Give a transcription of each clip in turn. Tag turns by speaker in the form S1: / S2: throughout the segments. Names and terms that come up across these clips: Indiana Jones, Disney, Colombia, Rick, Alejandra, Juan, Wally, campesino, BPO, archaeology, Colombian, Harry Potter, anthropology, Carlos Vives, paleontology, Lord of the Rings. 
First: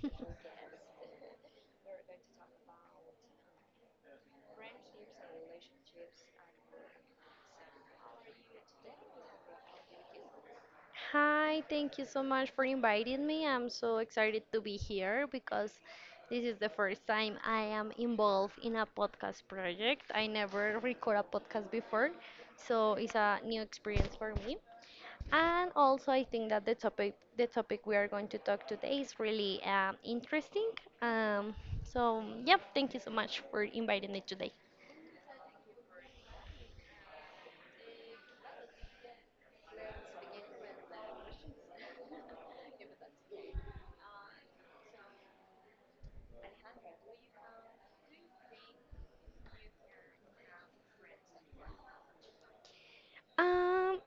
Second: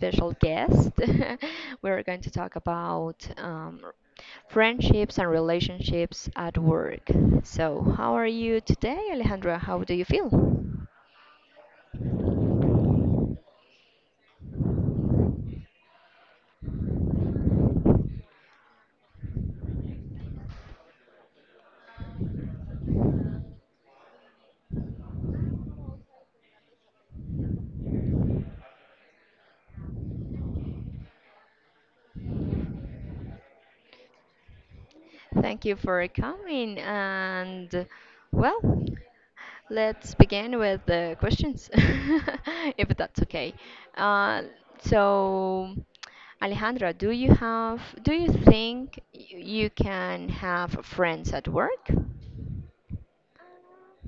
S1: special guest. We're going to talk about friendships and relationships at work. So, how are you today, Alejandra? How do you feel?
S2: Hi, thank you so much for inviting me. I'm so excited to be here because this is the first time I am involved in a podcast project. I never record a podcast before, so it's a new experience for me. And also, I think that the topic we are going to talk today is really interesting. Um, so, yep, thank you so much for inviting me today.
S1: Thank you for coming. And well, let's begin with the questions, if that's okay. Uh, so, Alejandra, do you think you can have friends at work,
S2: Um,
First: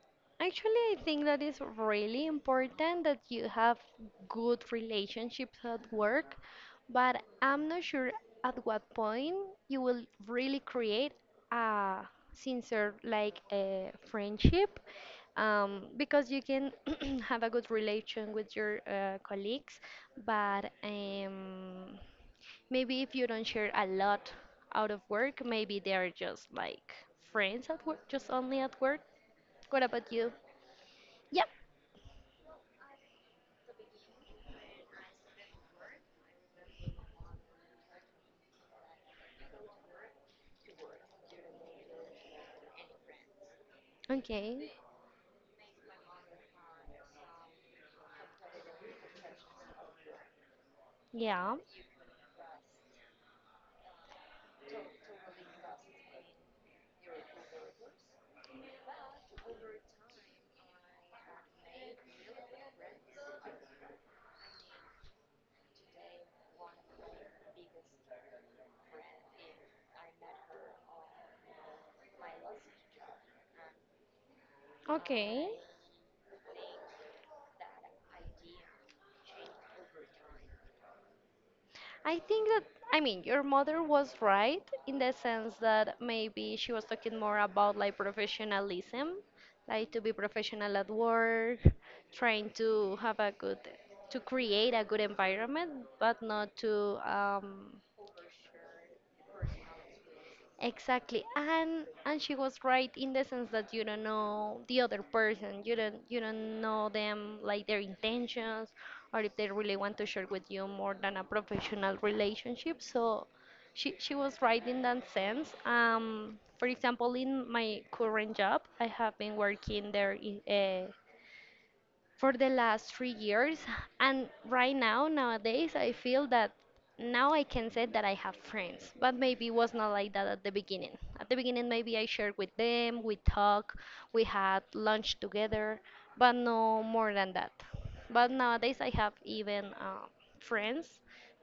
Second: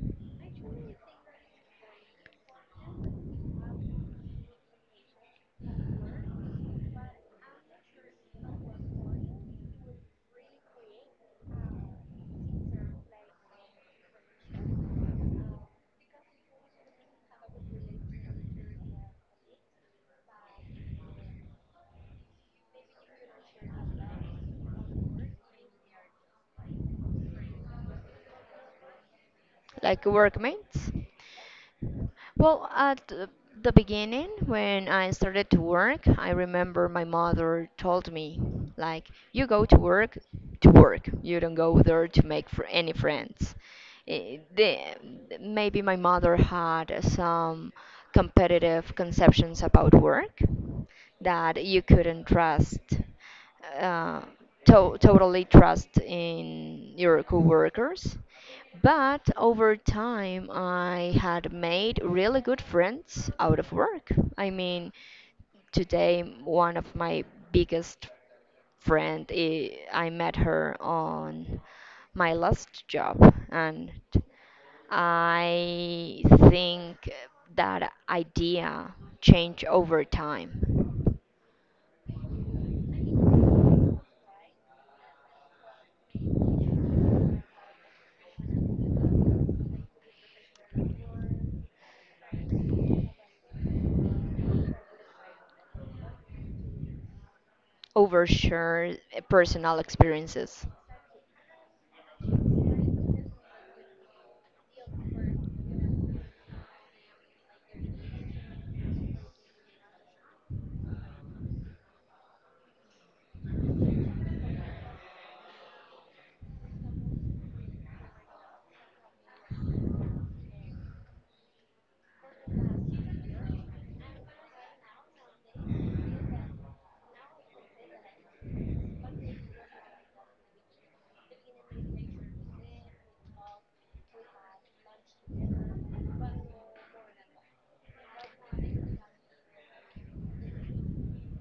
S2: actually, I think that is really important that you have good relationships at work, but I'm not sure at what point you will really create a sincere like a friendship. Because you can have a good relation with your colleagues, but maybe if you don't share a lot out of work, maybe they are just like friends at work, just only at work. What
S1: like
S2: about you?
S1: workmates?
S2: Yeah.
S1: Well, at the beginning, when I started to work, I remember my mother told me, like, you go to work to work. You don't go there to make fr any friends. Eh,
S2: Okay.
S1: the- Maybe my mother had some competitive conceptions about work
S2: Yeah.
S1: that you couldn't uh, totally trust in your coworkers. But over time, I had made really good friends out of work. I mean, today, one of my biggest friend, I met her on my last job, and
S2: Okay.
S1: I think that idea changed over time.
S2: I think that, I mean, your mother was right in the sense that maybe she was talking more about like professionalism, like to be professional at work, trying to have a good, to create a good environment, but not to
S1: Overshare personal experiences.
S2: exactly. And she was right in the sense that you don't know the other person. You don't know them like their intentions or if they really want to share with you more than a professional relationship. So she was right in that sense. Um, for example, in my current job, I have been working there in, for the last 3 years. And right now, nowadays, I feel that now I can say that I have friends, but maybe it was not like that at the beginning. At the beginning, maybe I shared with them, we talk, we had lunch together, but no more than that. But nowadays, I have even friends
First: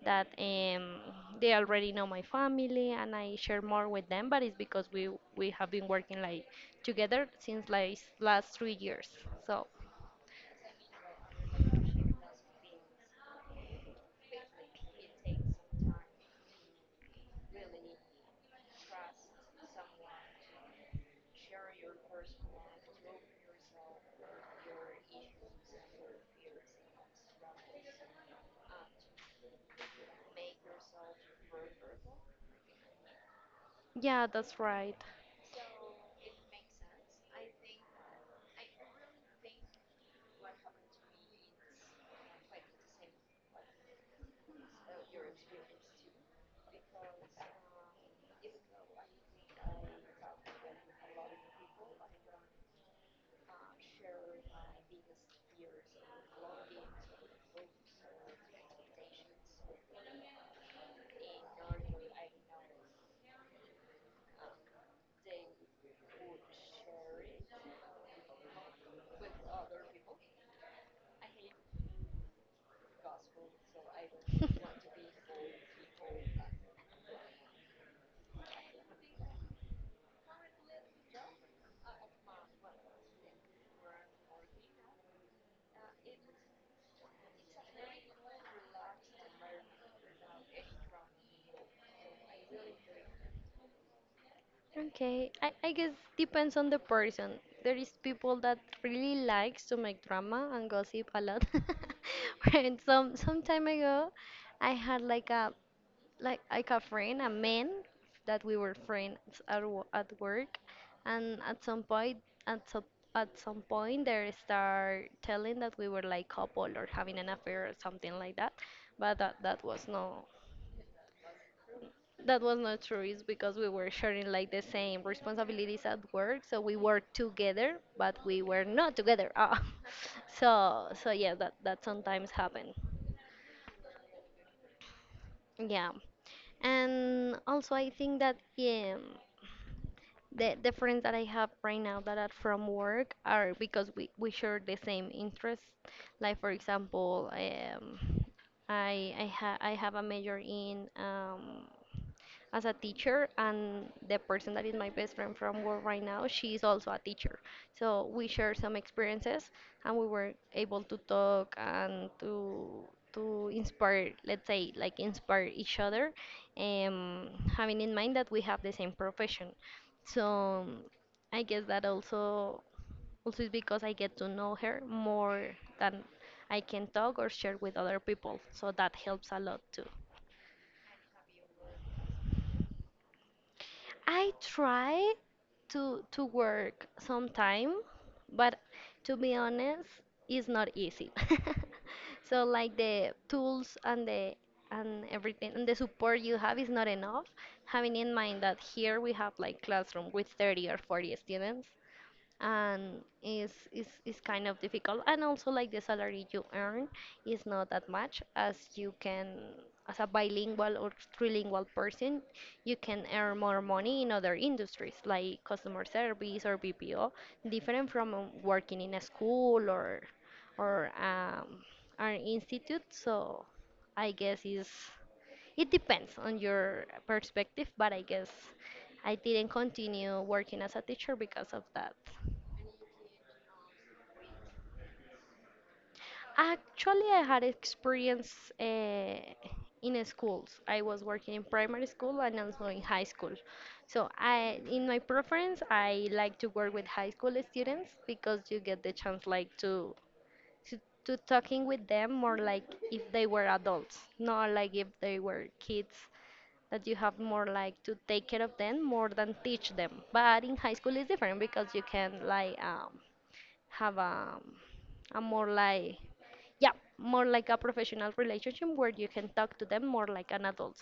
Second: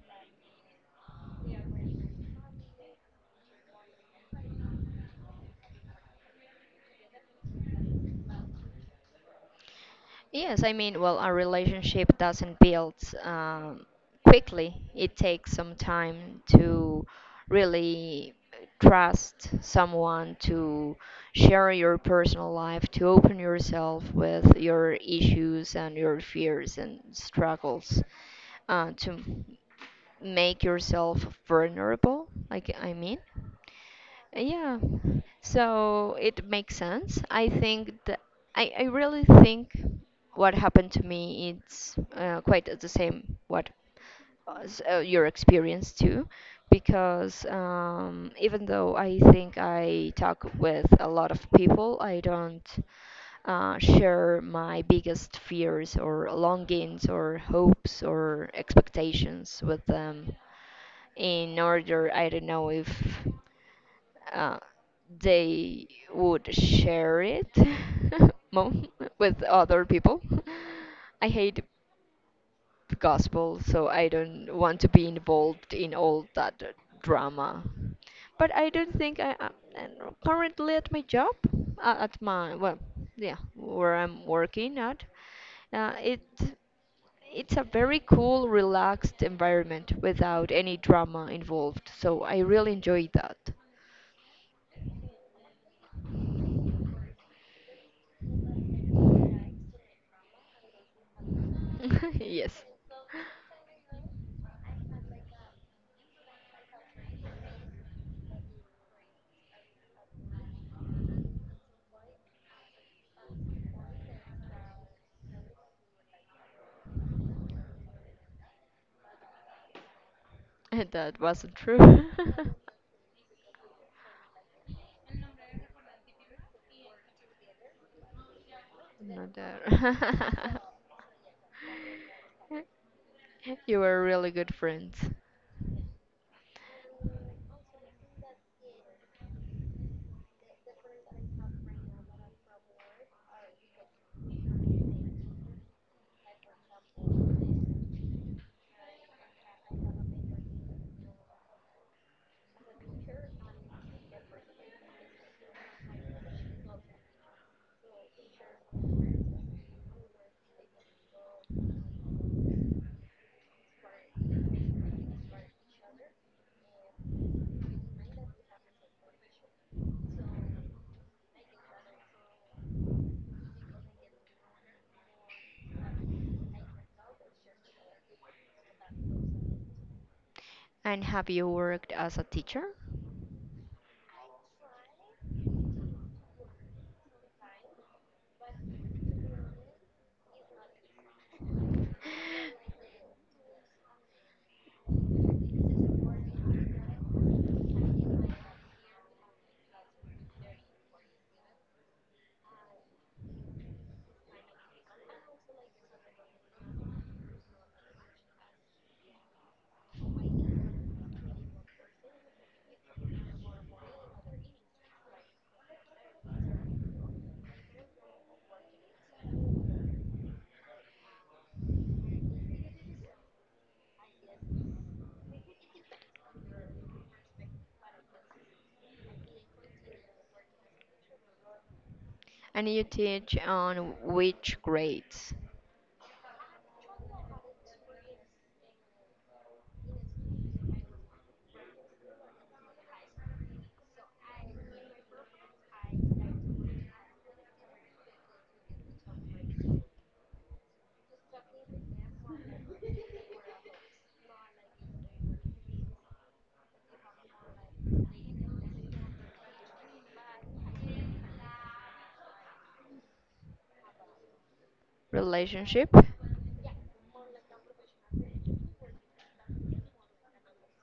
S2: that they already know my family and I share more with them, but it's because we have been working like together since like last 3 years. So
S1: Yes, I mean, well, a relationship doesn't build um, quickly. It takes some time to really trust someone, to share your personal life, to open yourself with your issues and your fears and struggles, to make yourself vulnerable, like I mean.
S2: yeah, that's
S1: Yeah,
S2: right.
S1: so it makes sense. I think that I really think what happened to me it's quite the same what was, your experience too, because even though I think I talk with a lot of people, I don't share my biggest fears or longings or hopes or expectations with them in order I don't know if uh, they would share it mom with other people. I hate gospel, so I don't want to be involved in all that drama. But I don't think I am currently at my job, at my, well, yeah, where I'm working at, uh, it it's a very cool, relaxed environment without any drama involved, so I really enjoyed that.
S2: Okay, I guess depends on the person. There is people that really likes to make drama and gossip a lot.
S1: Yes.
S2: And some some time ago, I had like a like a friend, a man that we were friends at at work, and at some point at some at some point they start telling that we were like couple or having an affair or something like that, but that was no.
S1: That wasn't true.
S2: That was not true. It's because we were sharing like the same responsibilities at work, so we worked together, but we were not together.
S1: Not
S2: Ah.
S1: that.
S2: So, so yeah, that sometimes happen.
S1: You were really good friends.
S2: Yeah, and also I think that yeah, the friends that I have right now that are from work are because we share the same interests. Like for example, I have a major in as a teacher and the person that is my best friend from work right now, she is also a teacher, so we share some experiences and we were able to talk and to inspire, let's say like inspire each other, um, having in mind that we have the same profession. So I guess that also is because I get to know her more than I can talk or share with other people, so that helps a lot.
S1: And have you worked as a teacher?
S2: I try to work sometime, but to be honest, it's not easy. So like the tools and the and everything and the support you have is not enough. Having in mind that here we have like classroom with 30 or 40 students, and is kind of difficult, and also like the salary you earn is not that much. As you can, as a bilingual or trilingual person, you can earn more money in other industries like customer service or BPO, different from working in a school or or um, an institute. So I guess is, it depends on your perspective, but I guess I didn't continue working as a teacher because of that.
S1: And you teach on which grades?
S2: Actually, I had experience in schools. I was working in primary school and also in high school. So I, in my preference, I like to work with high school students because you get the chance like to, to talking with them more like if they were adults, not like if they were kids. That you have more like to take care of them more than teach them. But in high school it's different because you can like have a more
S1: Relationship?
S2: like yeah, more like a professional relationship where you can talk to them more like an adult.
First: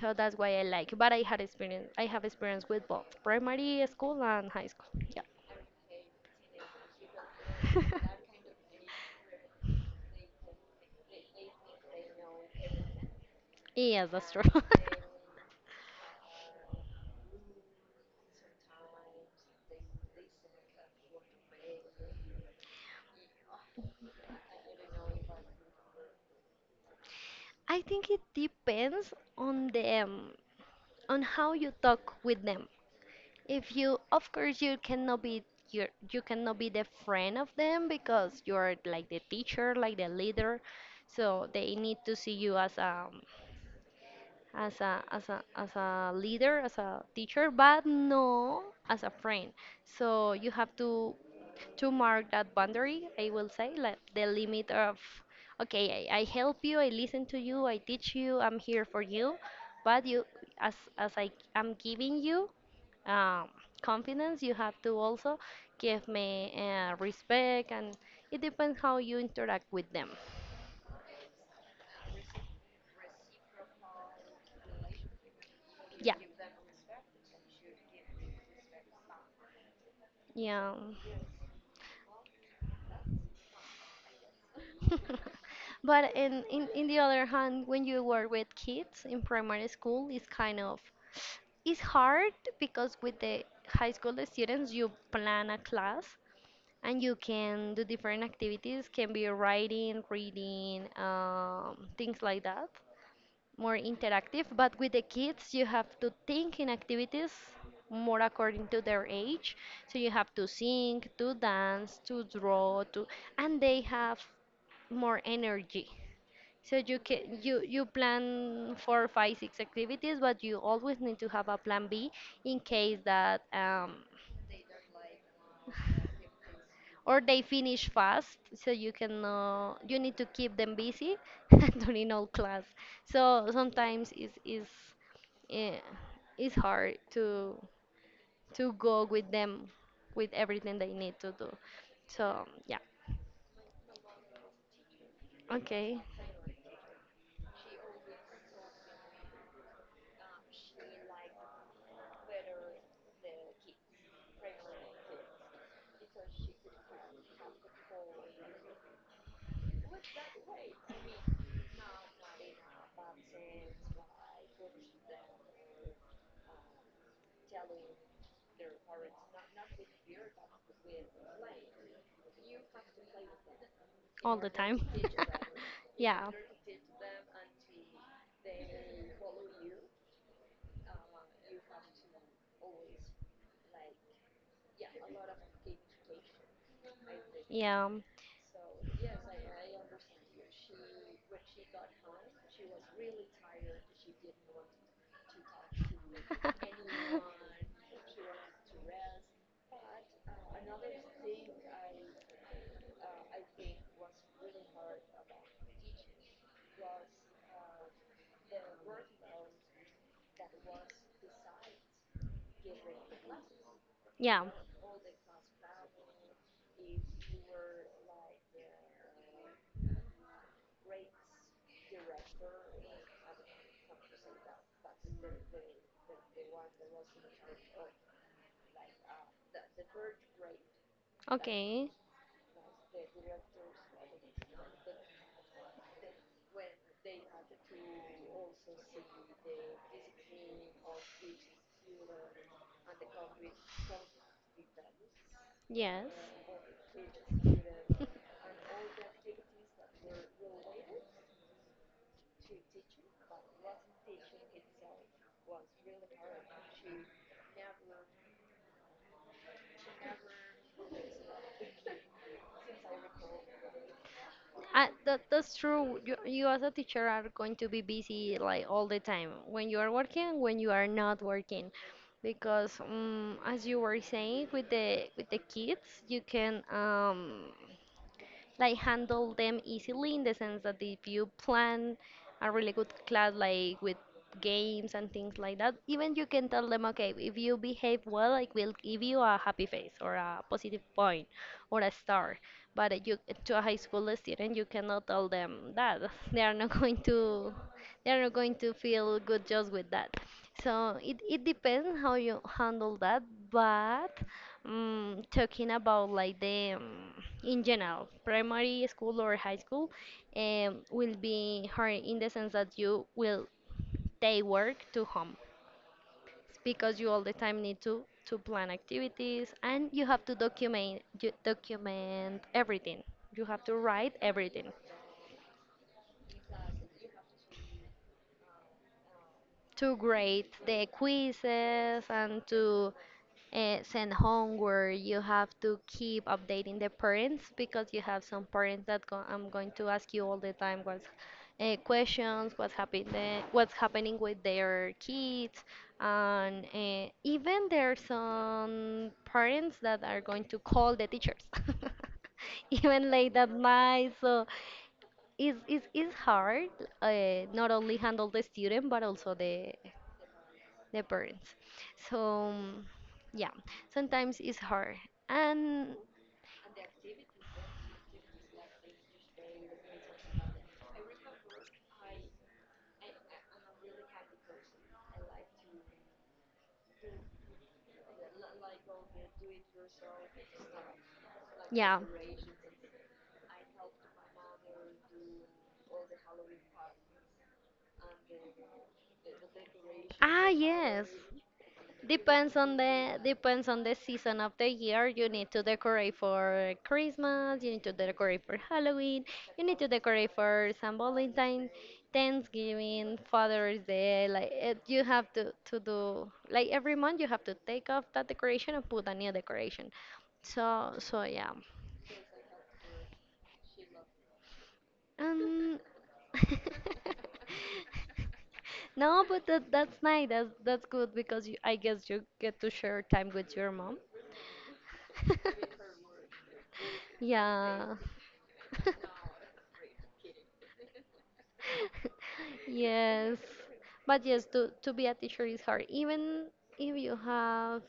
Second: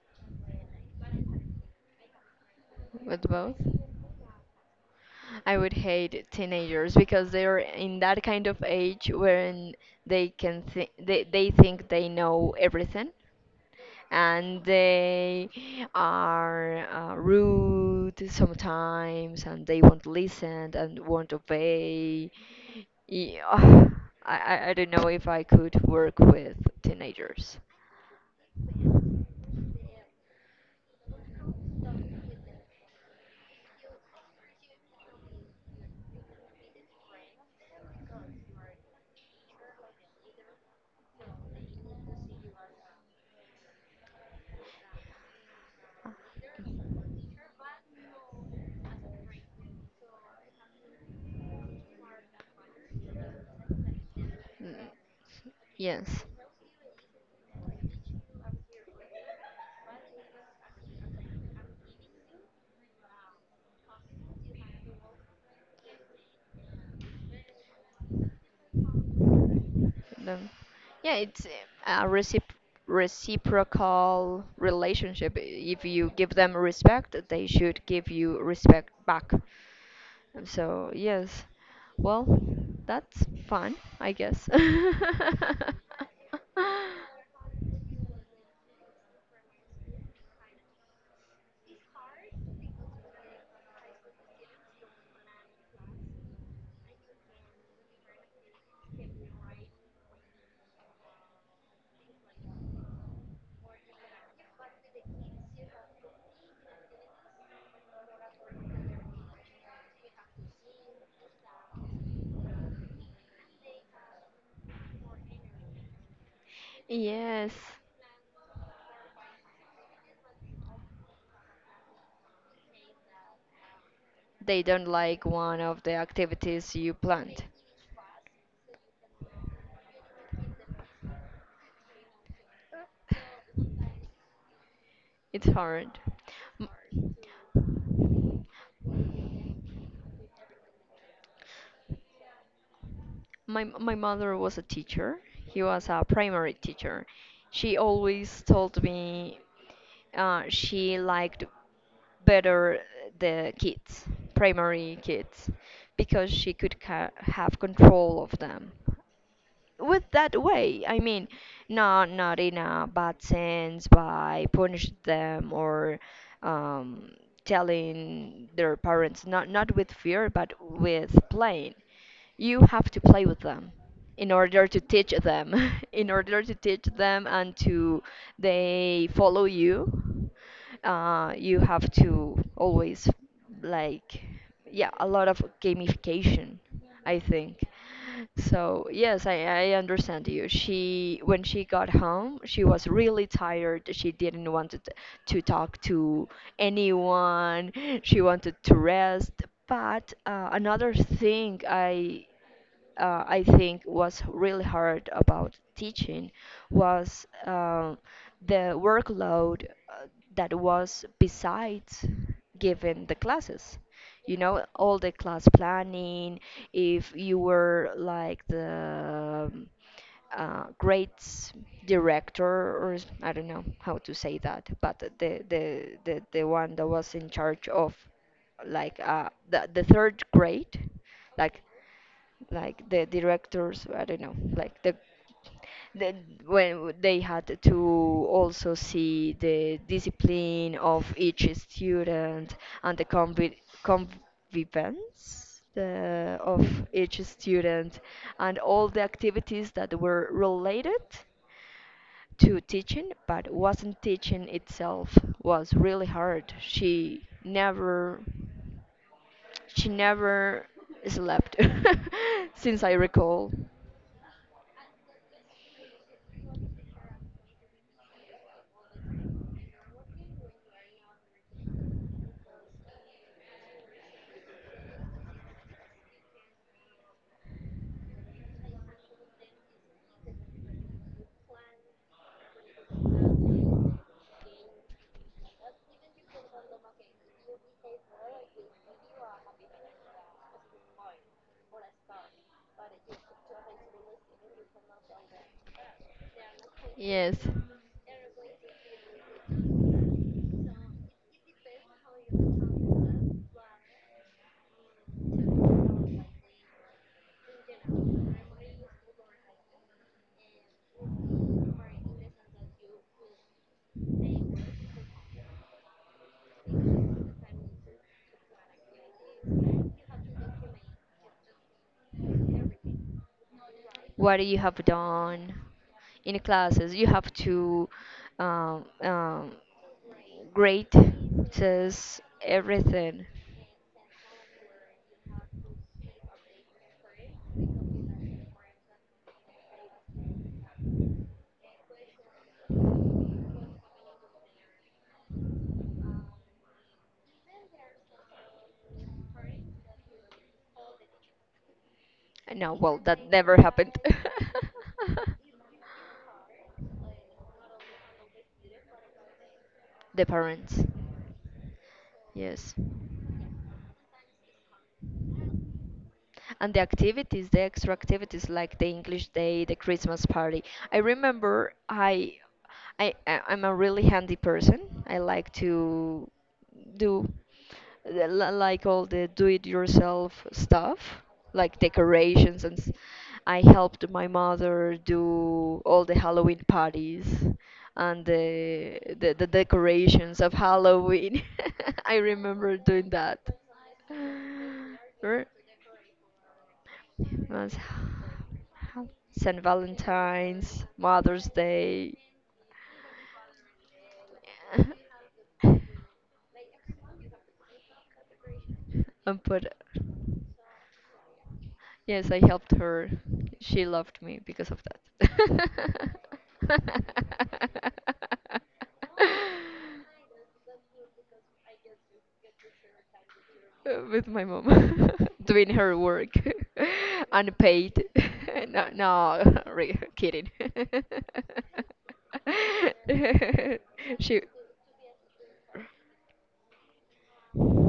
S2: So that's why I like, but I have experience with both
S1: With both?
S2: primary school and high school. Yeah.
S1: I would hate teenagers because they're in that kind of age wherein they think they know everything,
S2: Yes, that's true.
S1: and they are rude sometimes and they won't listen and won't obey. Yeah, I don't know if I could work with teenagers.
S2: I think it depends on them, on how you talk with them. If you, of course, you cannot be you cannot be the friend of them because you're like the teacher, like the leader. So they need to see you as a, as a leader, as a teacher, but no as a friend. So you have to mark that boundary. I will say like the
S1: Mm.
S2: limit of, okay, I
S1: Yes.
S2: help you, I listen to you, I teach you, I'm here for you, but you, as I am giving you um, confidence. You have to also give me respect, and it depends how you interact with them.
S1: The, yeah, it's a reciprocal relationship. If you
S2: Yeah,
S1: give them respect, they should give you respect back. And
S2: yeah.
S1: so, yes. Well, that's fun, I guess.
S2: But in, in the other hand, when you work with kids in primary school, it's kind of, it's hard, because with the high school students, you plan a class and you can do different activities, can be writing, reading, things like that, more interactive, but with the kids, you have to think in activities more according to their age. So you have to sing, to dance, to draw, to, and they have more energy. So you can,
S1: Yes.
S2: you plan four, five, six activities, but you always need to have a plan B in case that
S1: They don't like one of the activities you
S2: or they
S1: planned.
S2: finish fast, so you can you need to keep them busy during all class. So sometimes
S1: It's
S2: eh,
S1: hard.
S2: it's
S1: M-
S2: hard to go with them with everything they need to do. So yeah.
S1: my mother was a teacher. He was
S2: Okay,
S1: a primary teacher. She always told me she liked better the kids, primary kids, because she could have control of them. With that way. I mean, not in a bad sense by punishing them or um, telling their parents. Not with fear, but with playing. You have to play with them in
S2: all the
S1: order
S2: time.
S1: to teach them, in
S2: Yeah,
S1: order to teach them and to they follow you. You have to always, like, yeah, a lot of gamification, I think.
S2: yeah.
S1: So yes, I understand you. She When she got home, she was really tired. She didn't want to, to talk to anyone. She wanted to rest. But another thing I think was really hard about teaching was the workload that was besides giving the classes. You
S2: Yeah.
S1: know, all the class planning, if you were like the grades director, or I don't know how to say that, but the one that was in charge of like the third grade, like
S2: Okay.
S1: the directors, I don't know, like the, when they had to also see the discipline of each student and the convivence
S2: Yes.
S1: of each student and all the activities that were related to teaching but wasn't teaching itself was really hard. She never slept since I recall.
S2: That's true. You as a teacher are going to be busy like all the time when you are working, when you are not working, because as you were saying with the kids, you can like handle them easily in the sense that if you plan a really good class like with games and things like that, even you can tell them okay if you behave well I will give you a happy face or a positive point or a star, but you, to a high school student you cannot tell them that. they are not going
S1: Yes.
S2: to they are not going to feel good just with that. So it depends how you handle that, but, mm, talking about like the in general primary school or high school, will be hard in the sense that you will take work to home, because you all the time need to plan activities and you have to document, you document everything, you have to write
S1: What you
S2: everything,
S1: have done in classes? You have to um, um,
S2: to grade the
S1: grade,
S2: quizzes
S1: says
S2: and to
S1: everything.
S2: send homework. You have to keep updating the parents because you have some parents that go, I'm going to ask you all the time what's questions, what's happening with their kids, and even there are some parents that are going to call the teachers.
S1: No, well,
S2: Even
S1: that
S2: late at
S1: never happened.
S2: night, so it's hard, not only handle the student but also
S1: The parents.
S2: the parents. So
S1: Yes.
S2: yeah, sometimes it's hard. And
S1: And the activities, the extra activities like the English day, the Christmas party, I remember, I'm a really handy person. I like to do like all the do it yourself stuff, like
S2: yeah.
S1: decorations I helped my mother do all the Halloween parties and the decorations
S2: Ah,
S1: of
S2: yes.
S1: Halloween. I
S2: Depends on
S1: remember doing
S2: the
S1: that.
S2: season of the year. You
S1: Right?
S2: need to decorate for Christmas, you
S1: Was
S2: need to decorate for Halloween,
S1: Saint
S2: you need to decorate for
S1: Valentine's,
S2: St.
S1: Mother's
S2: Valentine,
S1: Day.
S2: Thanksgiving, Father's Day. Like it, you have to do like every month you have to take off that decoration and put a new
S1: But
S2: decoration. So so yeah.
S1: yes, I helped her. She loved me because of
S2: Um,
S1: that.
S2: no, but that's nice. That's good because you, I guess you get to share time with your mom.
S1: With my mom doing her work
S2: Yeah.
S1: unpaid. No, no, kidding.
S2: Yes. But
S1: She,
S2: yes, to be a teacher is hard. Even if you have,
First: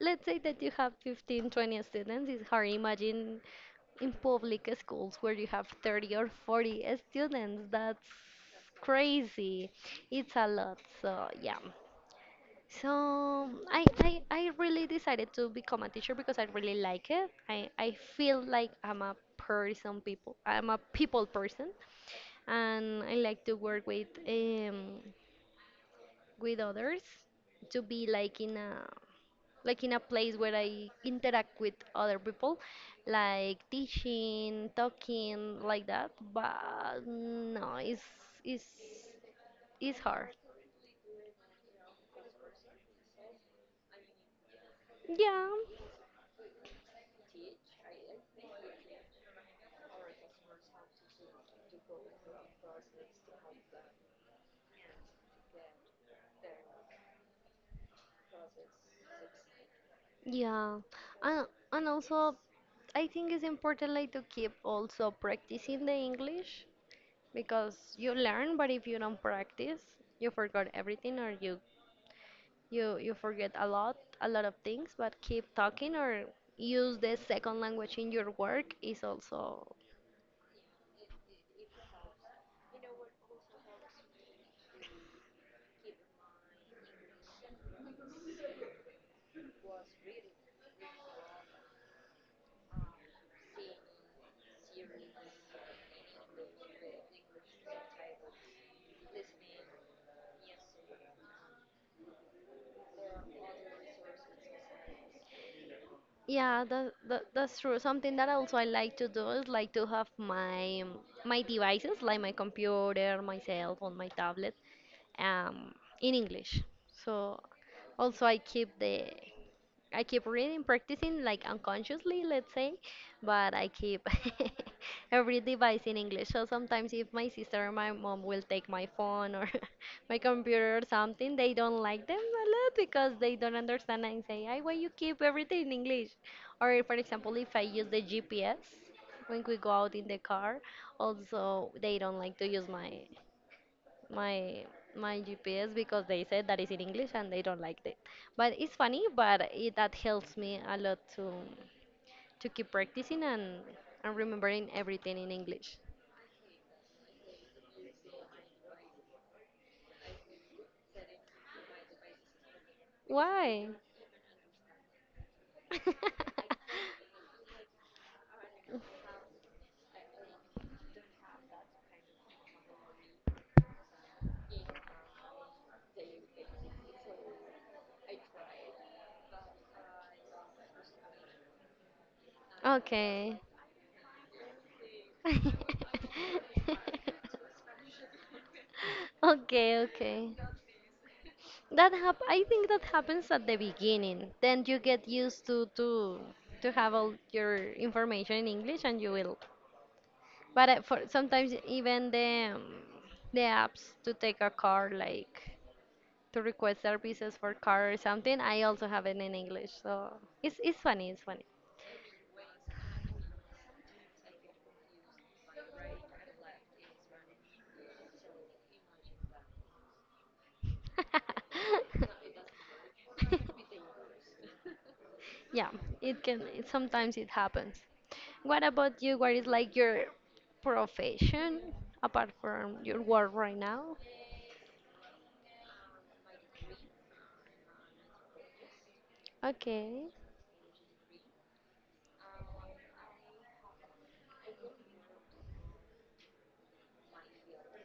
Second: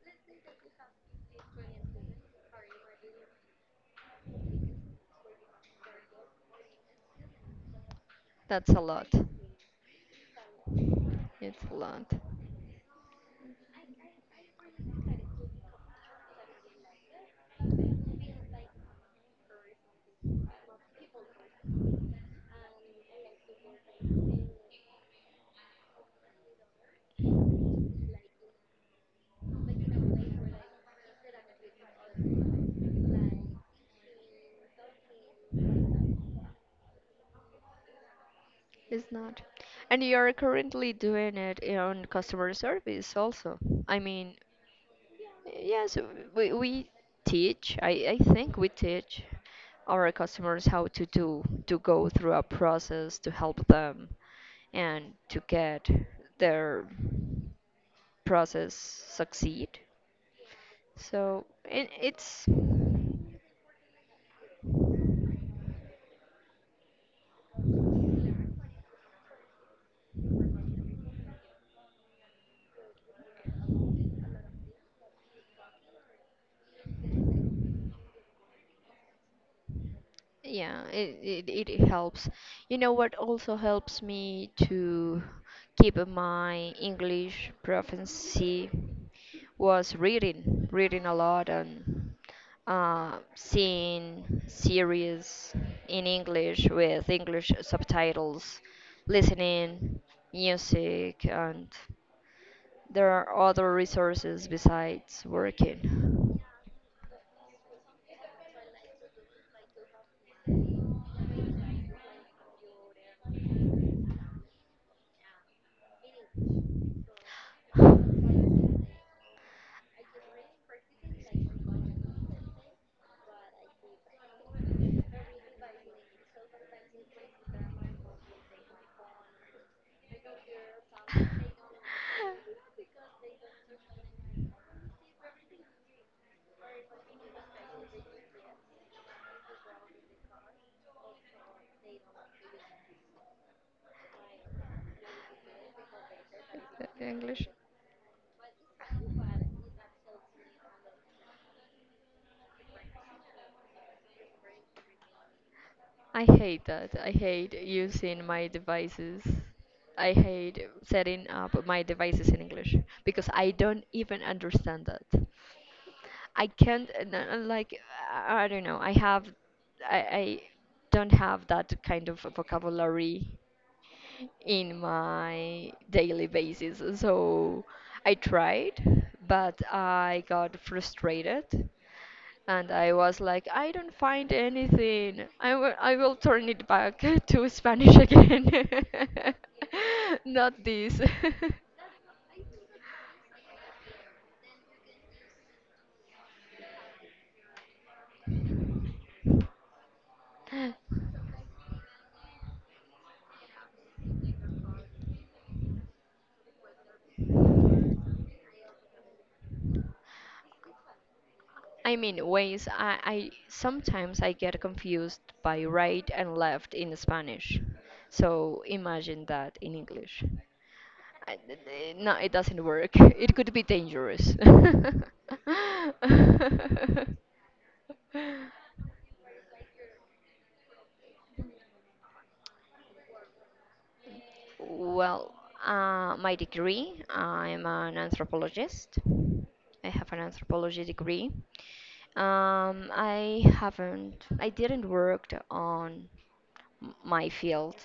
S2: let's say that you have 15, 20 students, it's hard. Imagine in public schools where you have 30 or 40 students. That's
S1: that's a lot.
S2: crazy. It's a lot. So,
S1: It's
S2: yeah.
S1: a lot.
S2: So I really decided to become a teacher because I really like it. I feel like I'm a person people. I'm a people person, and I like to work with others to be like in a place where I interact with other people, like teaching, talking, like that. But no, it's
S1: It's not.
S2: it's
S1: And you
S2: hard.
S1: are currently doing it on customer service also. I mean,
S2: Yeah,
S1: yes, we teach. I think we teach our customers how to go through a process to help them and to get their process succeed.
S2: yeah,
S1: So
S2: and and
S1: it,
S2: also
S1: it's
S2: I think it's important like to keep also practicing the English because you learn, but if you don't practice, you forgot everything or you forget a lot of things. But keep talking or use the second language in your work is also
S1: yeah, it helps. You know what also helps me to keep my English proficiency was reading, reading a lot and seeing series in English with English subtitles, listening, music, and there are other resources besides working.
S2: yeah, that's true. Something that also I like to do is like to have my my devices, like my computer, my cell phone, my tablet, um, in English. So also I keep the I keep reading, practicing like unconsciously, let's say, but I keep every device in English. So sometimes if my sister or my mom will take my phone or my computer or something, they don't like them a lot because they don't understand and say, "I why you keep everything in English?" Or for example, if I use the GPS when we go out in the car, also they don't like to use my my GPS because they said that is in English and they
S1: English.
S2: don't like it. But it's funny, but it, that helps me a lot to keep practicing and remembering everything in English.
S1: I hate that. I hate using my devices. I hate setting up my devices in English because I
S2: Why?
S1: don't even understand that. I can't and I'm like, I don't know. I don't have that kind of vocabulary in my daily basis. So I tried, but I got frustrated and I was
S2: Okay.
S1: like, I don't find anything. I will, I will turn it back to Spanish again.
S2: Okay, okay.
S1: Not this.
S2: That hap- I think that happens at the beginning. Then you get used to have all your information in English, and you will. But for sometimes even the apps to take a car like to request services for car or something. I also have it in English, so it's funny. It's funny.
S1: I mean, ways I sometimes I get confused by right and left in Spanish. So imagine that in English. No, it doesn't work. It could be dangerous.
S2: Yeah, it can. It, sometimes it happens. What about you? What is like your profession apart from your work right now?
S1: Well, my degree, I'm an anthropologist. I
S2: Okay,
S1: have an anthropology degree. I didn't work on my field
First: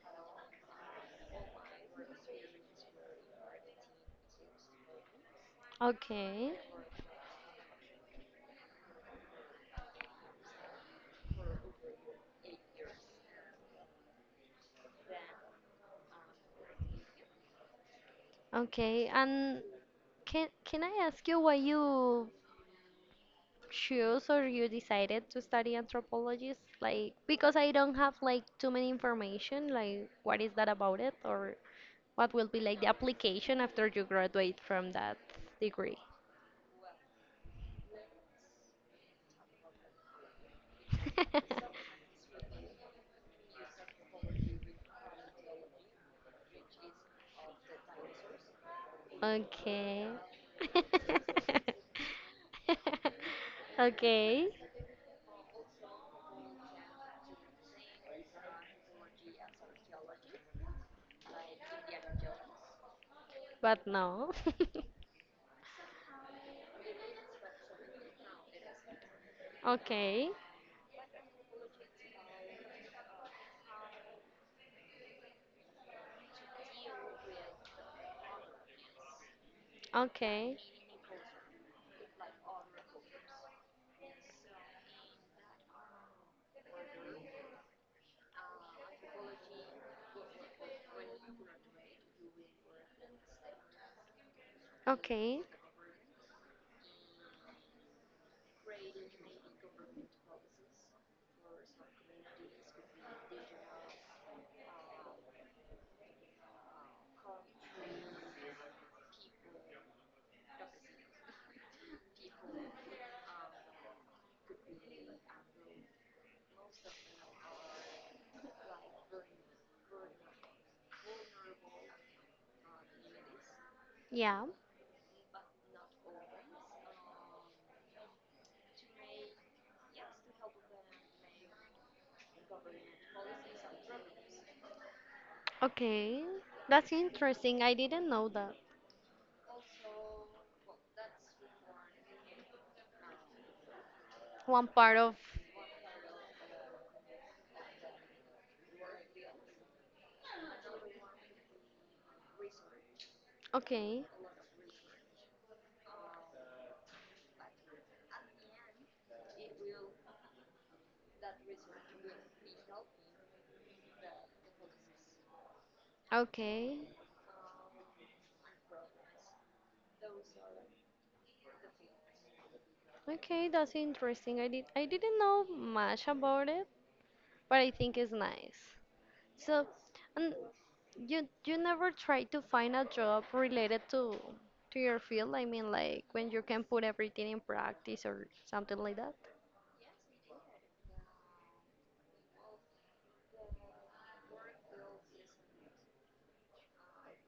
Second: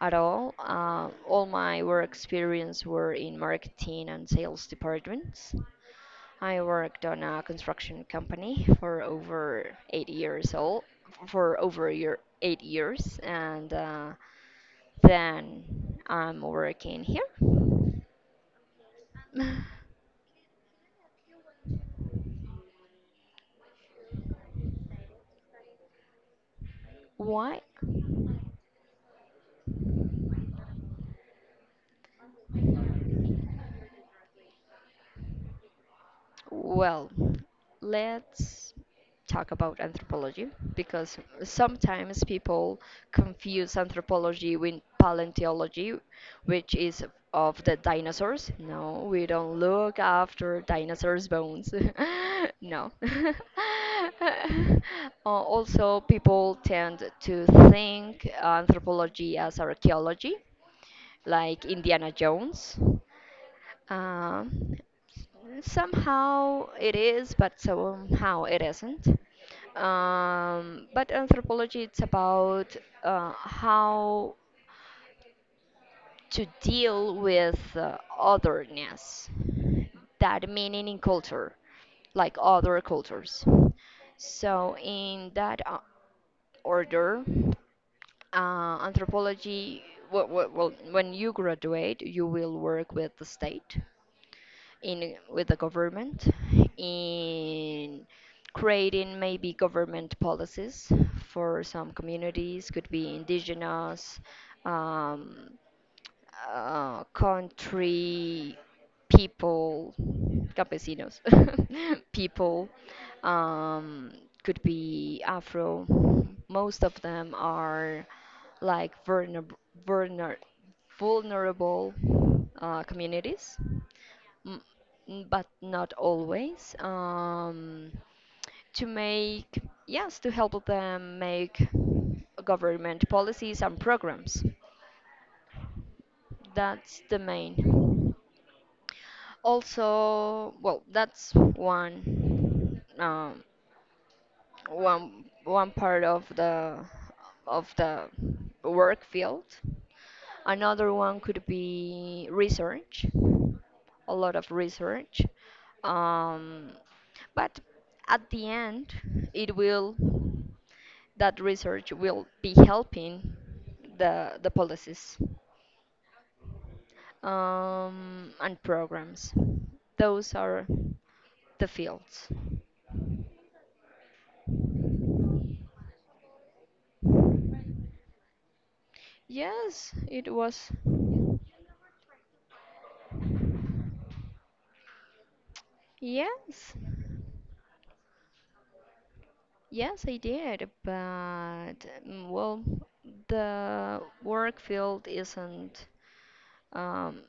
S1: at all. All my work experience were in marketing and sales departments.
S2: okay,
S1: I worked on a construction company for over 8 years old, for over a year, 8 years, and then I'm working here.
S2: okay. And can I ask you why you choose or you decided to study anthropology? Like, because
S1: Why?
S2: I don't have like too many information, like what is that about it or what will be like the application after you graduate from that degree?
S1: Well, let's talk about anthropology because sometimes people confuse anthropology with paleontology, which is of the dinosaurs. No, we don't look
S2: Okay.
S1: after dinosaurs' bones. No.
S2: Okay,
S1: Uh, Also, people tend to think anthropology as archaeology, like Indiana Jones.
S2: but no.
S1: Uh, Somehow it is, but somehow it isn't.
S2: Okay,
S1: But anthropology, it's about how to deal with otherness, that
S2: okay,
S1: meaning in culture, like other cultures. So, in that order, anthropology, well, well, when you graduate, you will work with the state, in
S2: okay,
S1: with the government, in creating maybe government policies for some communities, could be indigenous, um, country people, campesinos, people, um, could be afro, most of them are like vulner- vulnerable communities.
S2: yeah,
S1: Mm, but not always. To make, yes, to help them make government policies and programs.
S2: okay. That's
S1: That's the
S2: interesting. I didn't
S1: main.
S2: know that.
S1: Also, well, that's one,
S2: One part of,
S1: one part of the of the work field. Another one could be research.
S2: okay.
S1: A lot of research. Um, but at the end, it will that research will be helping the policies
S2: Okay.
S1: and programs. Those are the fields.
S2: Okay, that's interesting. I did I didn't know much about it, but I think it's nice. So,
S1: Yes, it
S2: and
S1: was.
S2: you never try to find a job related to your field? I mean, like when you can
S1: Yes.
S2: put everything in practice or something like that?
S1: Yes, I did, but well, the work field isn't um,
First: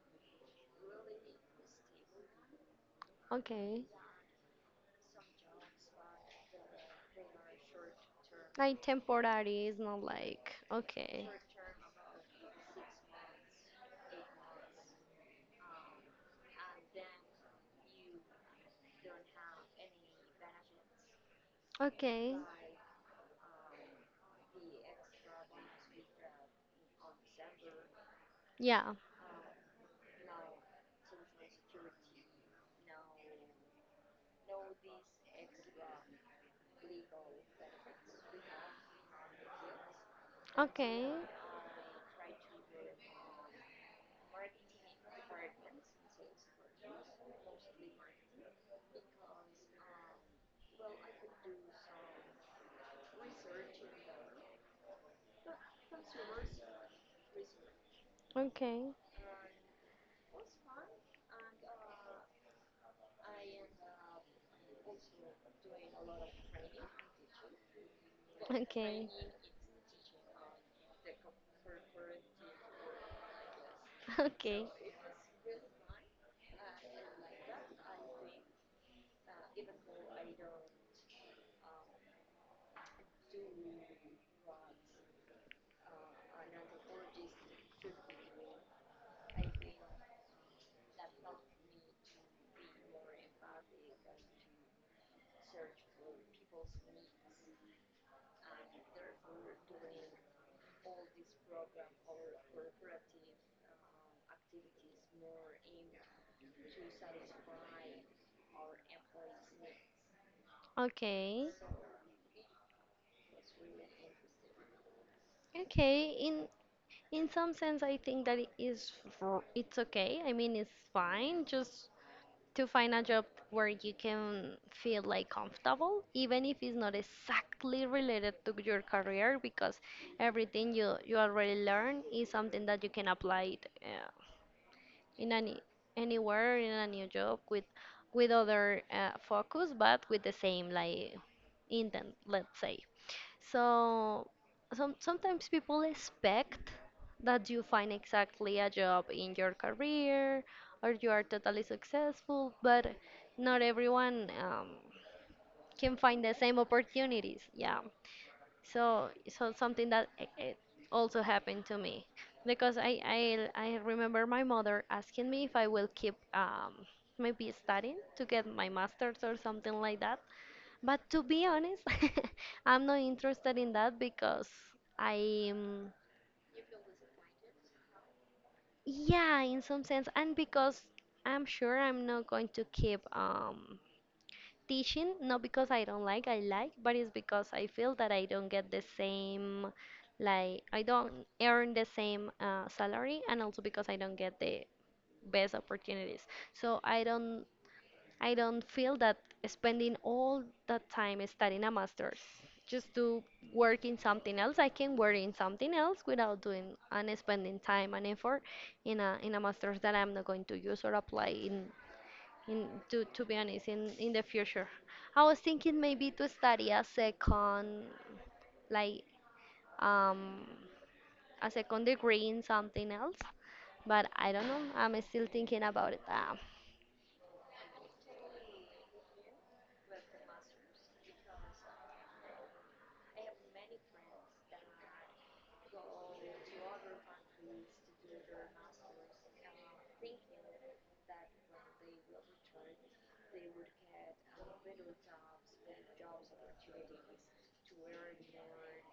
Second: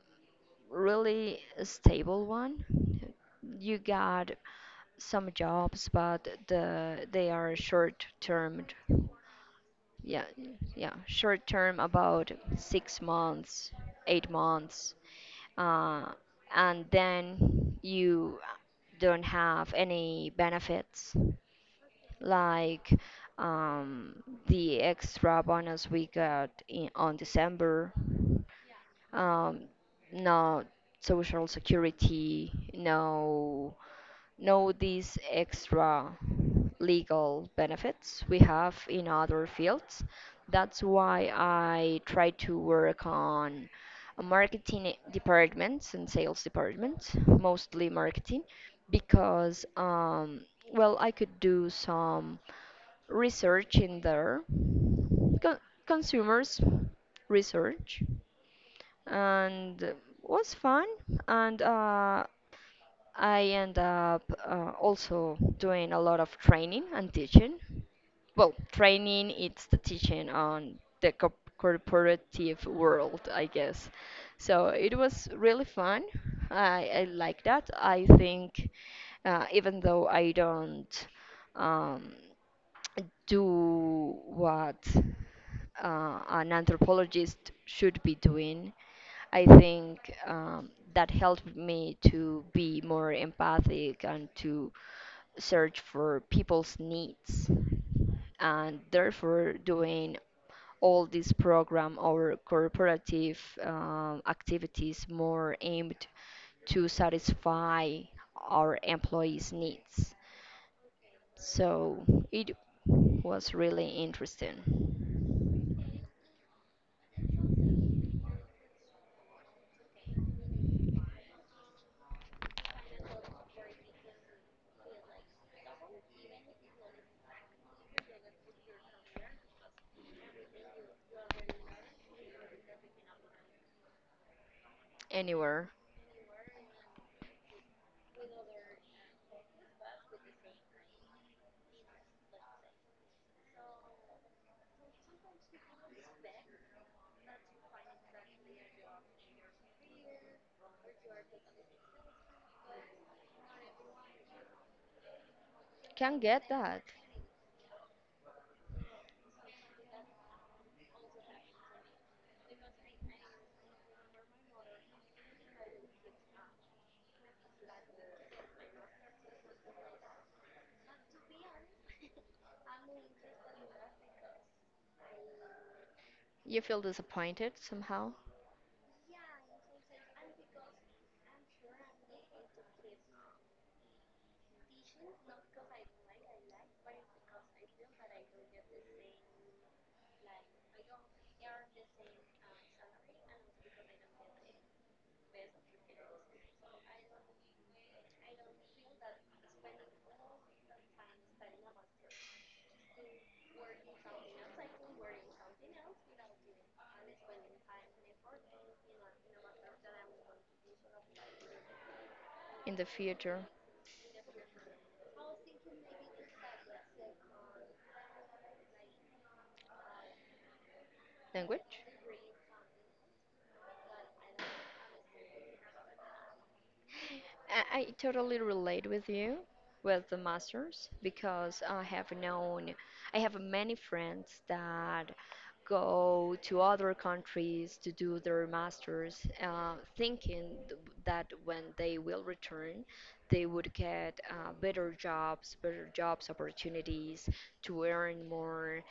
S1: really a stable one. You
S2: Okay.
S1: got some jobs, but they are short term.
S2: Like temporary is not
S1: Yeah,
S2: like
S1: yeah,
S2: okay.
S1: short term, about 6 months, 8 months, uh, and then you don't have any benefits
S2: Okay.
S1: like um, the extra bonus we got in on December,
S2: Yeah.
S1: um, no social security, no these extra legal benefits we have in other fields. That's
S2: Okay.
S1: why I try to work on a marketing departments and sales departments, mostly marketing, because well, I could do some research in there, Con- consumers research,
S2: Okay.
S1: and it was fun, and I end up also doing a lot of training and teaching. Well,
S2: Okay.
S1: training it's the teaching on the corporative world, I guess.
S2: Okay.
S1: So it was really fun. I like that. I think even though I don't um, do what an anthropologist should be doing, I think that helped me to be more empathic and to search for people's needs. And therefore, doing all this program or corporative activities more aimed to satisfy our employees' needs.
S2: Okay.
S1: So it was really interesting.
S2: Okay. In some sense, I think that it is r- it's okay. I mean, it's fine just to find a job where you can feel like comfortable, even if it's not exactly related to your career, because everything you you already learn is something that you can apply it, in any
S1: Anywhere
S2: anywhere in a new job with other focus, but with the same like intent, let's say. So some sometimes people expect that you find exactly a job in your career or you are totally successful, but not everyone can
S1: can
S2: find the
S1: get
S2: same
S1: that.
S2: opportunities. Yeah. So so something that it also happened to me because I remember my mother asking me if I will keep maybe studying to get my master's or something like that but to be honest, I'm not interested in that because I'm,
S1: You feel disappointed somehow?
S2: yeah, in some sense, and because I'm sure I'm not going to keep teaching, not because I don't like, I like, but it's because I feel that I don't get the same, like, I don't earn the same salary, and also because I don't get the best opportunities. So I don't feel that spending all that time studying a master's just to work in something else. I can work in something else without doing and spending time and effort in a master's that I'm not going to use or apply in
S1: In the
S2: to be
S1: future
S2: honest in the future. I was thinking maybe to study a second like um a
S1: language.
S2: second degree in something else, but I don't know. I'm still thinking about it.
S1: I totally relate with you with the masters because I have many friends that go to other countries to do their masters, thinking that when they will return, they would get better jobs opportunities to earn more.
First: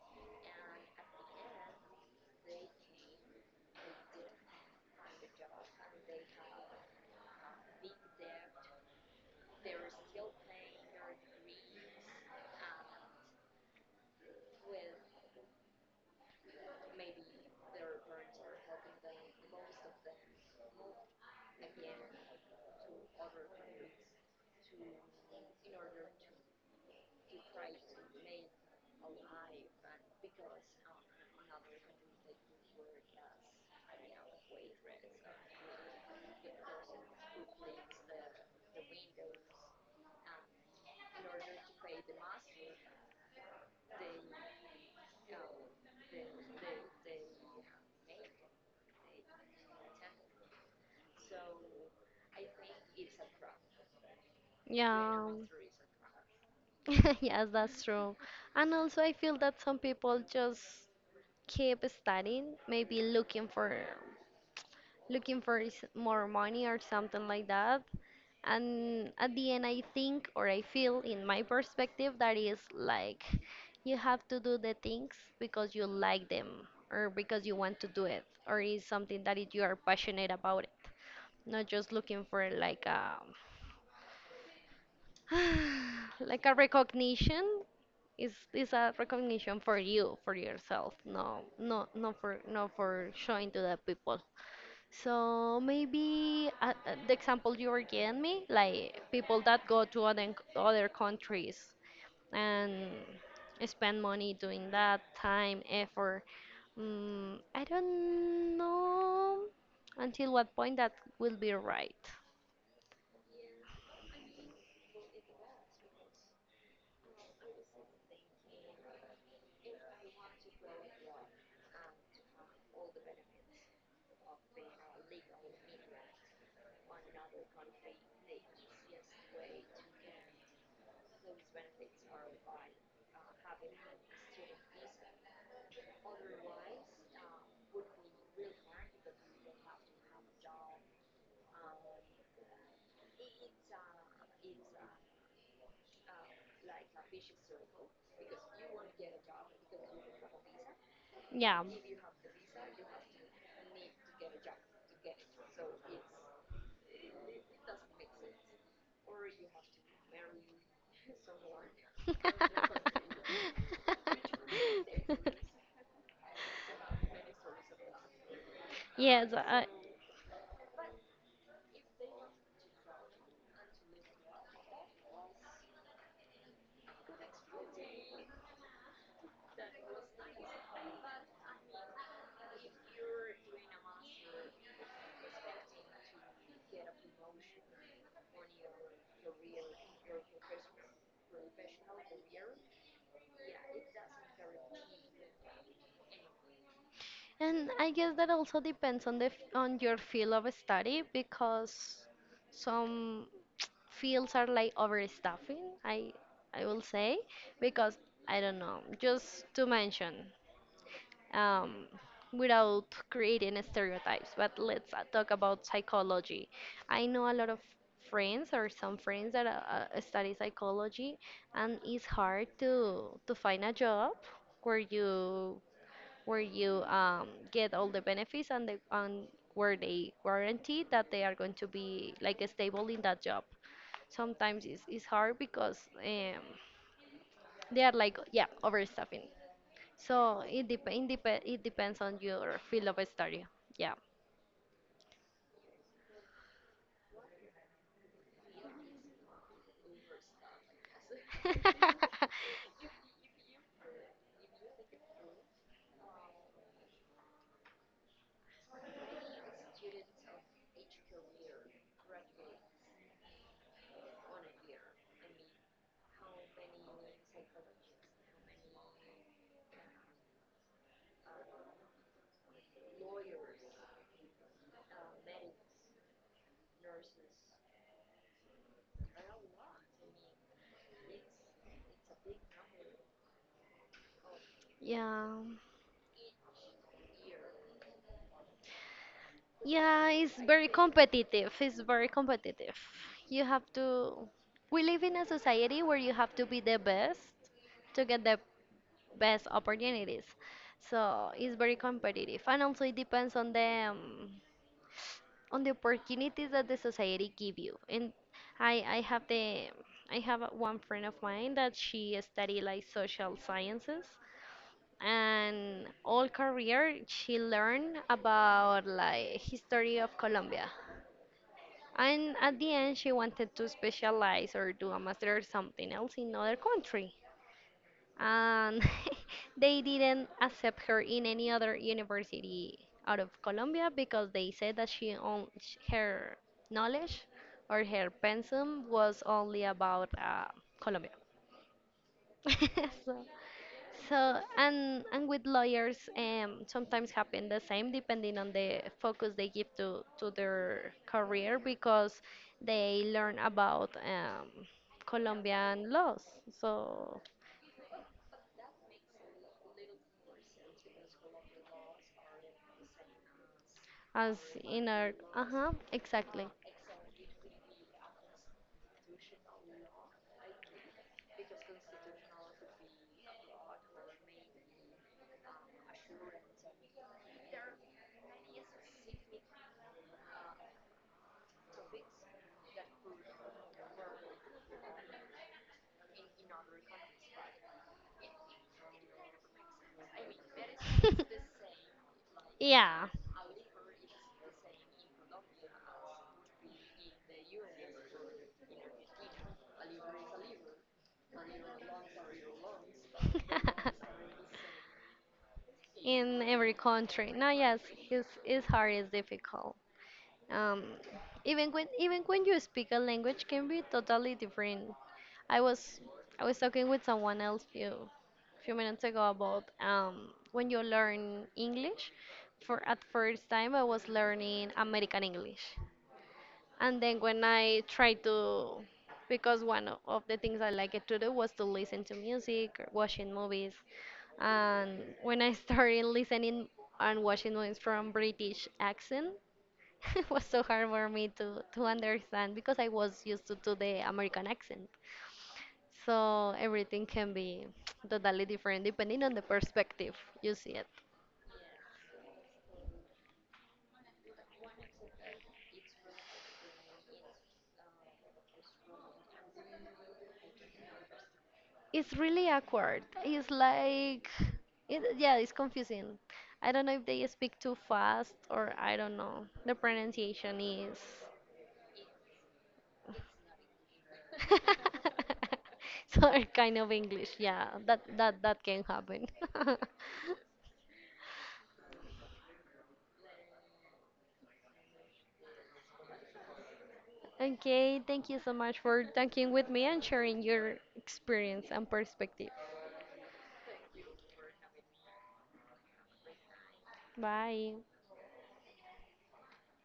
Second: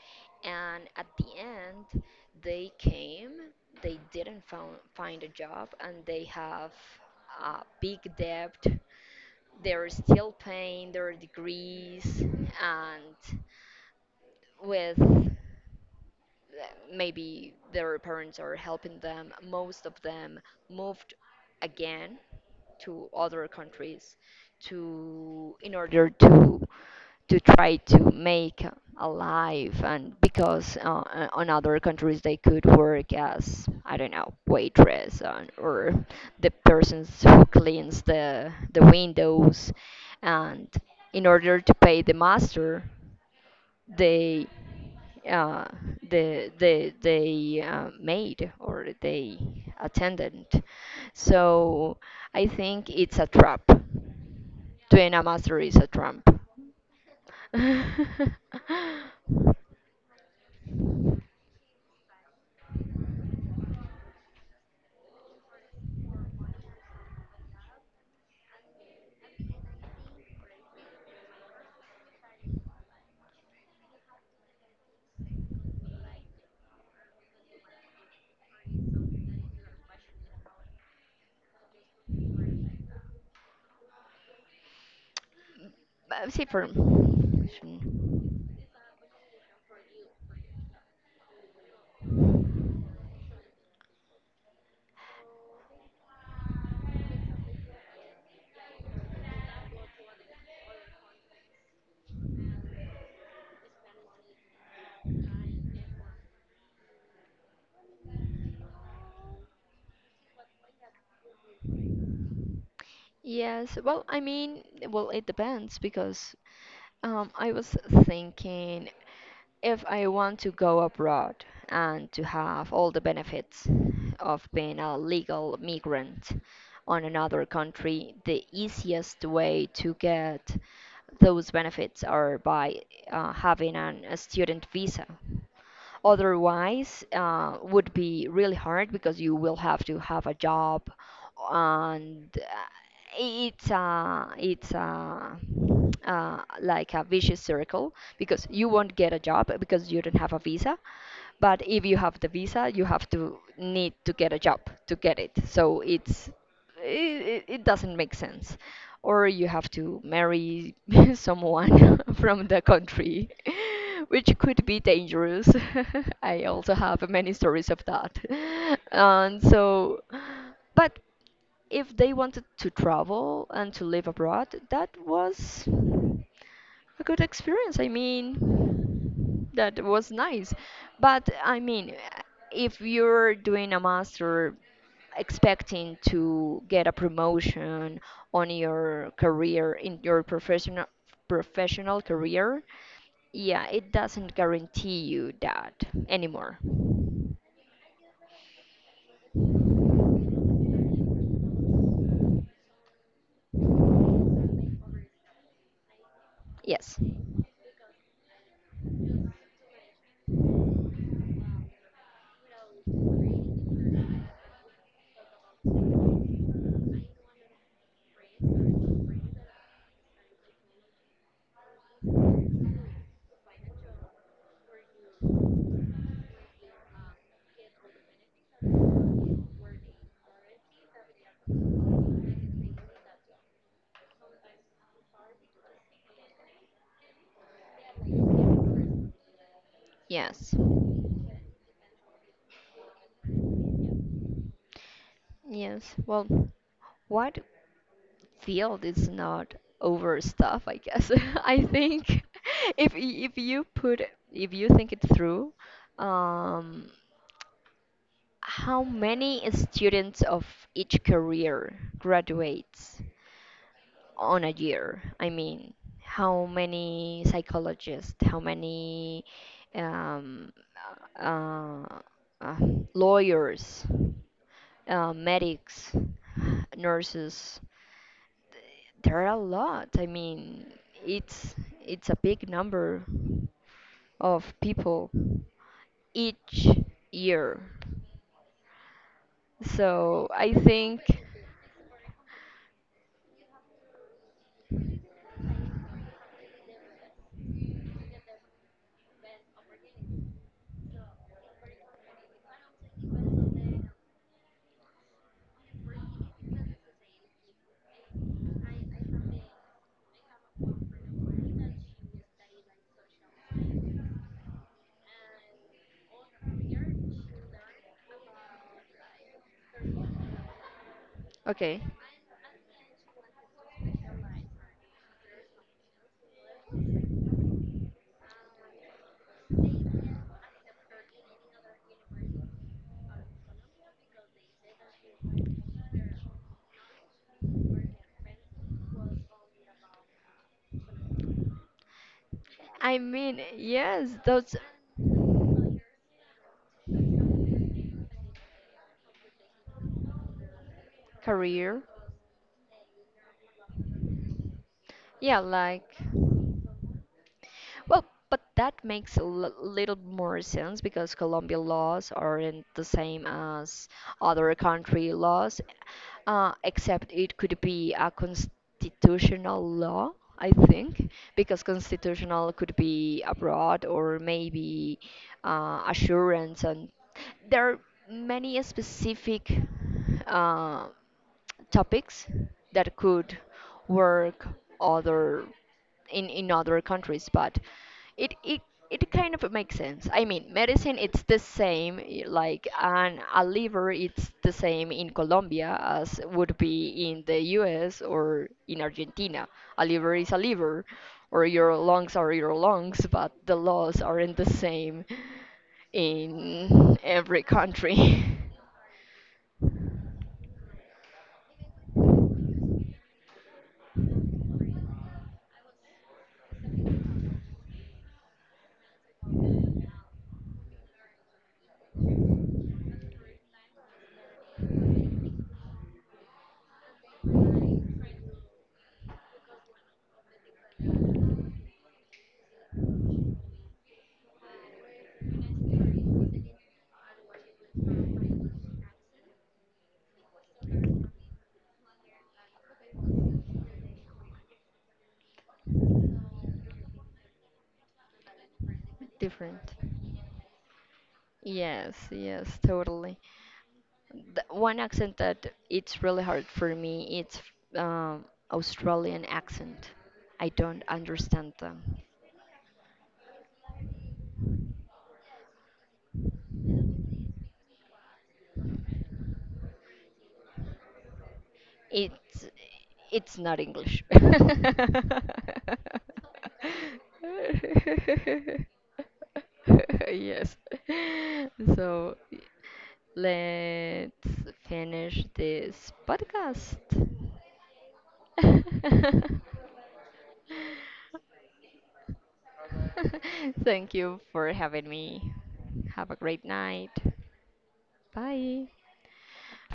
S1: And at the end, they came they didn't found, find a job and they have a big debt. They're still paying their degrees and with uh, maybe their parents are helping them. Most of them moved again to other countries to in order to try to make a life. And because on other countries they could work as, I don't know, waitress and, or the persons who cleans the windows and in order to pay the master they uh, the they made or they attended. So I think it's a trap. Doing a
S2: Yeah.
S1: master is a trap.
S2: Yes, that's true. And also, I feel that some people just keep studying, maybe looking for looking for s- more money or something like that. And at the end, I think or I feel, in my perspective, that is like you have to do the things because you like them or because you want to do it or is something that it, you are passionate about it, not just looking for like a
S1: But
S2: like
S1: see
S2: a
S1: for.
S2: recognition.
S1: Sure.
S2: It's a recognition for you, for yourself, no, no, not for, not for showing to the people. So maybe the example you were giving me, like people that go to other other countries and spend money doing that time, effort. Mm, I don't know until what point that will be right.
S1: Yes, well, I mean, well, it depends because I was thinking, if I want to go abroad and to have all the benefits of being a legal migrant on another country, the easiest way to get those benefits are by having a student visa. Otherwise, would be really hard because you will have to have a job, and it's like a vicious circle because you won't get a job because you don't have a visa, but
S2: Yeah.
S1: if you have the visa, you have to need to get a job to get it. So it doesn't make sense. Or you have to marry someone from the country, which could be dangerous. I also have many stories of that.
S2: Yes,
S1: And
S2: I,
S1: so, but if they wanted to travel and to live abroad, that was a good experience. I mean, that was nice. But I mean, if you're doing a master expecting to get a promotion on your career, in your professional career, yeah, it doesn't guarantee you that anymore.
S2: and I guess that also depends on the f- on your field of study because some fields are like overstaffing. I will
S1: Yes.
S2: say because I don't know. Just to mention, um, without creating stereotypes. But let's talk about psychology. I know a lot of friends or some friends that study psychology, and it's hard to find a job where you where you get all the benefits and the and where they guarantee that they are going to be like stable in that job. Sometimes it's hard because they are like yeah overstaffing so
S1: Yes.
S2: it dep it, dep it depends on your field of study. Yeah.
S1: Yes. Well, what field is not overstuffed, I guess? I think, if you put, if you think it through, um, how many students of each career graduates on a year? I mean, how many psychologists, how many um, uh, uh, lawyers, medics, nurses? There are a lot. I mean, it's it's a big number of people
S2: Yeah.
S1: each year.
S2: Yeah,
S1: So
S2: it's
S1: I
S2: very
S1: think,
S2: competitive. It's very competitive. You have to. We live in a society where you have to be the best to get the best opportunities. So it's very competitive. And also, it depends on the opportunities that the society give you. And I have the I have a- one friend of mine that she study like social sciences and all career she learned about like history of Colombia.
S1: okay.
S2: And at the end she wanted to specialize or do a master or something else in other country and they didn't accept her in any other university out of Colombia because they said that she on sh- her knowledge or her pensum was only about Colombia.
S1: I
S2: So,
S1: mean, yes,
S2: so
S1: those
S2: and with lawyers, sometimes happen the same depending on the focus they give to their career
S1: career.
S2: because they learn about
S1: Yeah, like,
S2: Colombian laws. So
S1: well, but that makes little more sense because Colombian laws aren't the same as
S2: as
S1: other
S2: in our
S1: country laws,
S2: uh-huh exactly.
S1: except it could be a constitutional law, I think, because constitutional could be abroad or maybe assurance, and there are many specific uh, topics that could work other in other countries. But it it it kind of makes sense. I mean, medicine, it's the same, like,
S2: Yeah.
S1: and a liver, it's the same in Colombia as would be in the US or in Argentina. A liver is a liver, or your lungs are your lungs, but the laws aren't the same
S2: In every
S1: in
S2: country
S1: every
S2: now, yes,
S1: country.
S2: it's hard, it's difficult, um even when you speak a language can be totally different. I was I was talking with someone else few few minutes ago about when you learn English for at first time I was learning American English. And then when I try to, because one o- of the things I liked to do was to listen to music, or watching movies. And when I started listening and watching movies from British accent, it was so hard for me to understand because I was used to the American accent. So everything can be totally different depending on the
S1: Different.
S2: perspective you see.
S1: Yes, yes, totally. The one accent that it's really hard for me, it's um, Australian accent. I don't understand them.
S2: It's really awkward. It's like, it, yeah, it's confusing. I don't know if they speak too fast or I don't know. The pronunciation is.
S1: It's it's not English.
S2: Sorry, kind of English. Yeah, that that that can happen.
S1: Yes. So let's finish this podcast.
S2: Okay, thank you so much for talking with me and sharing your experience and perspective.
S1: Thank you for having me. Have a great night.
S2: Bye.
S1: Bye.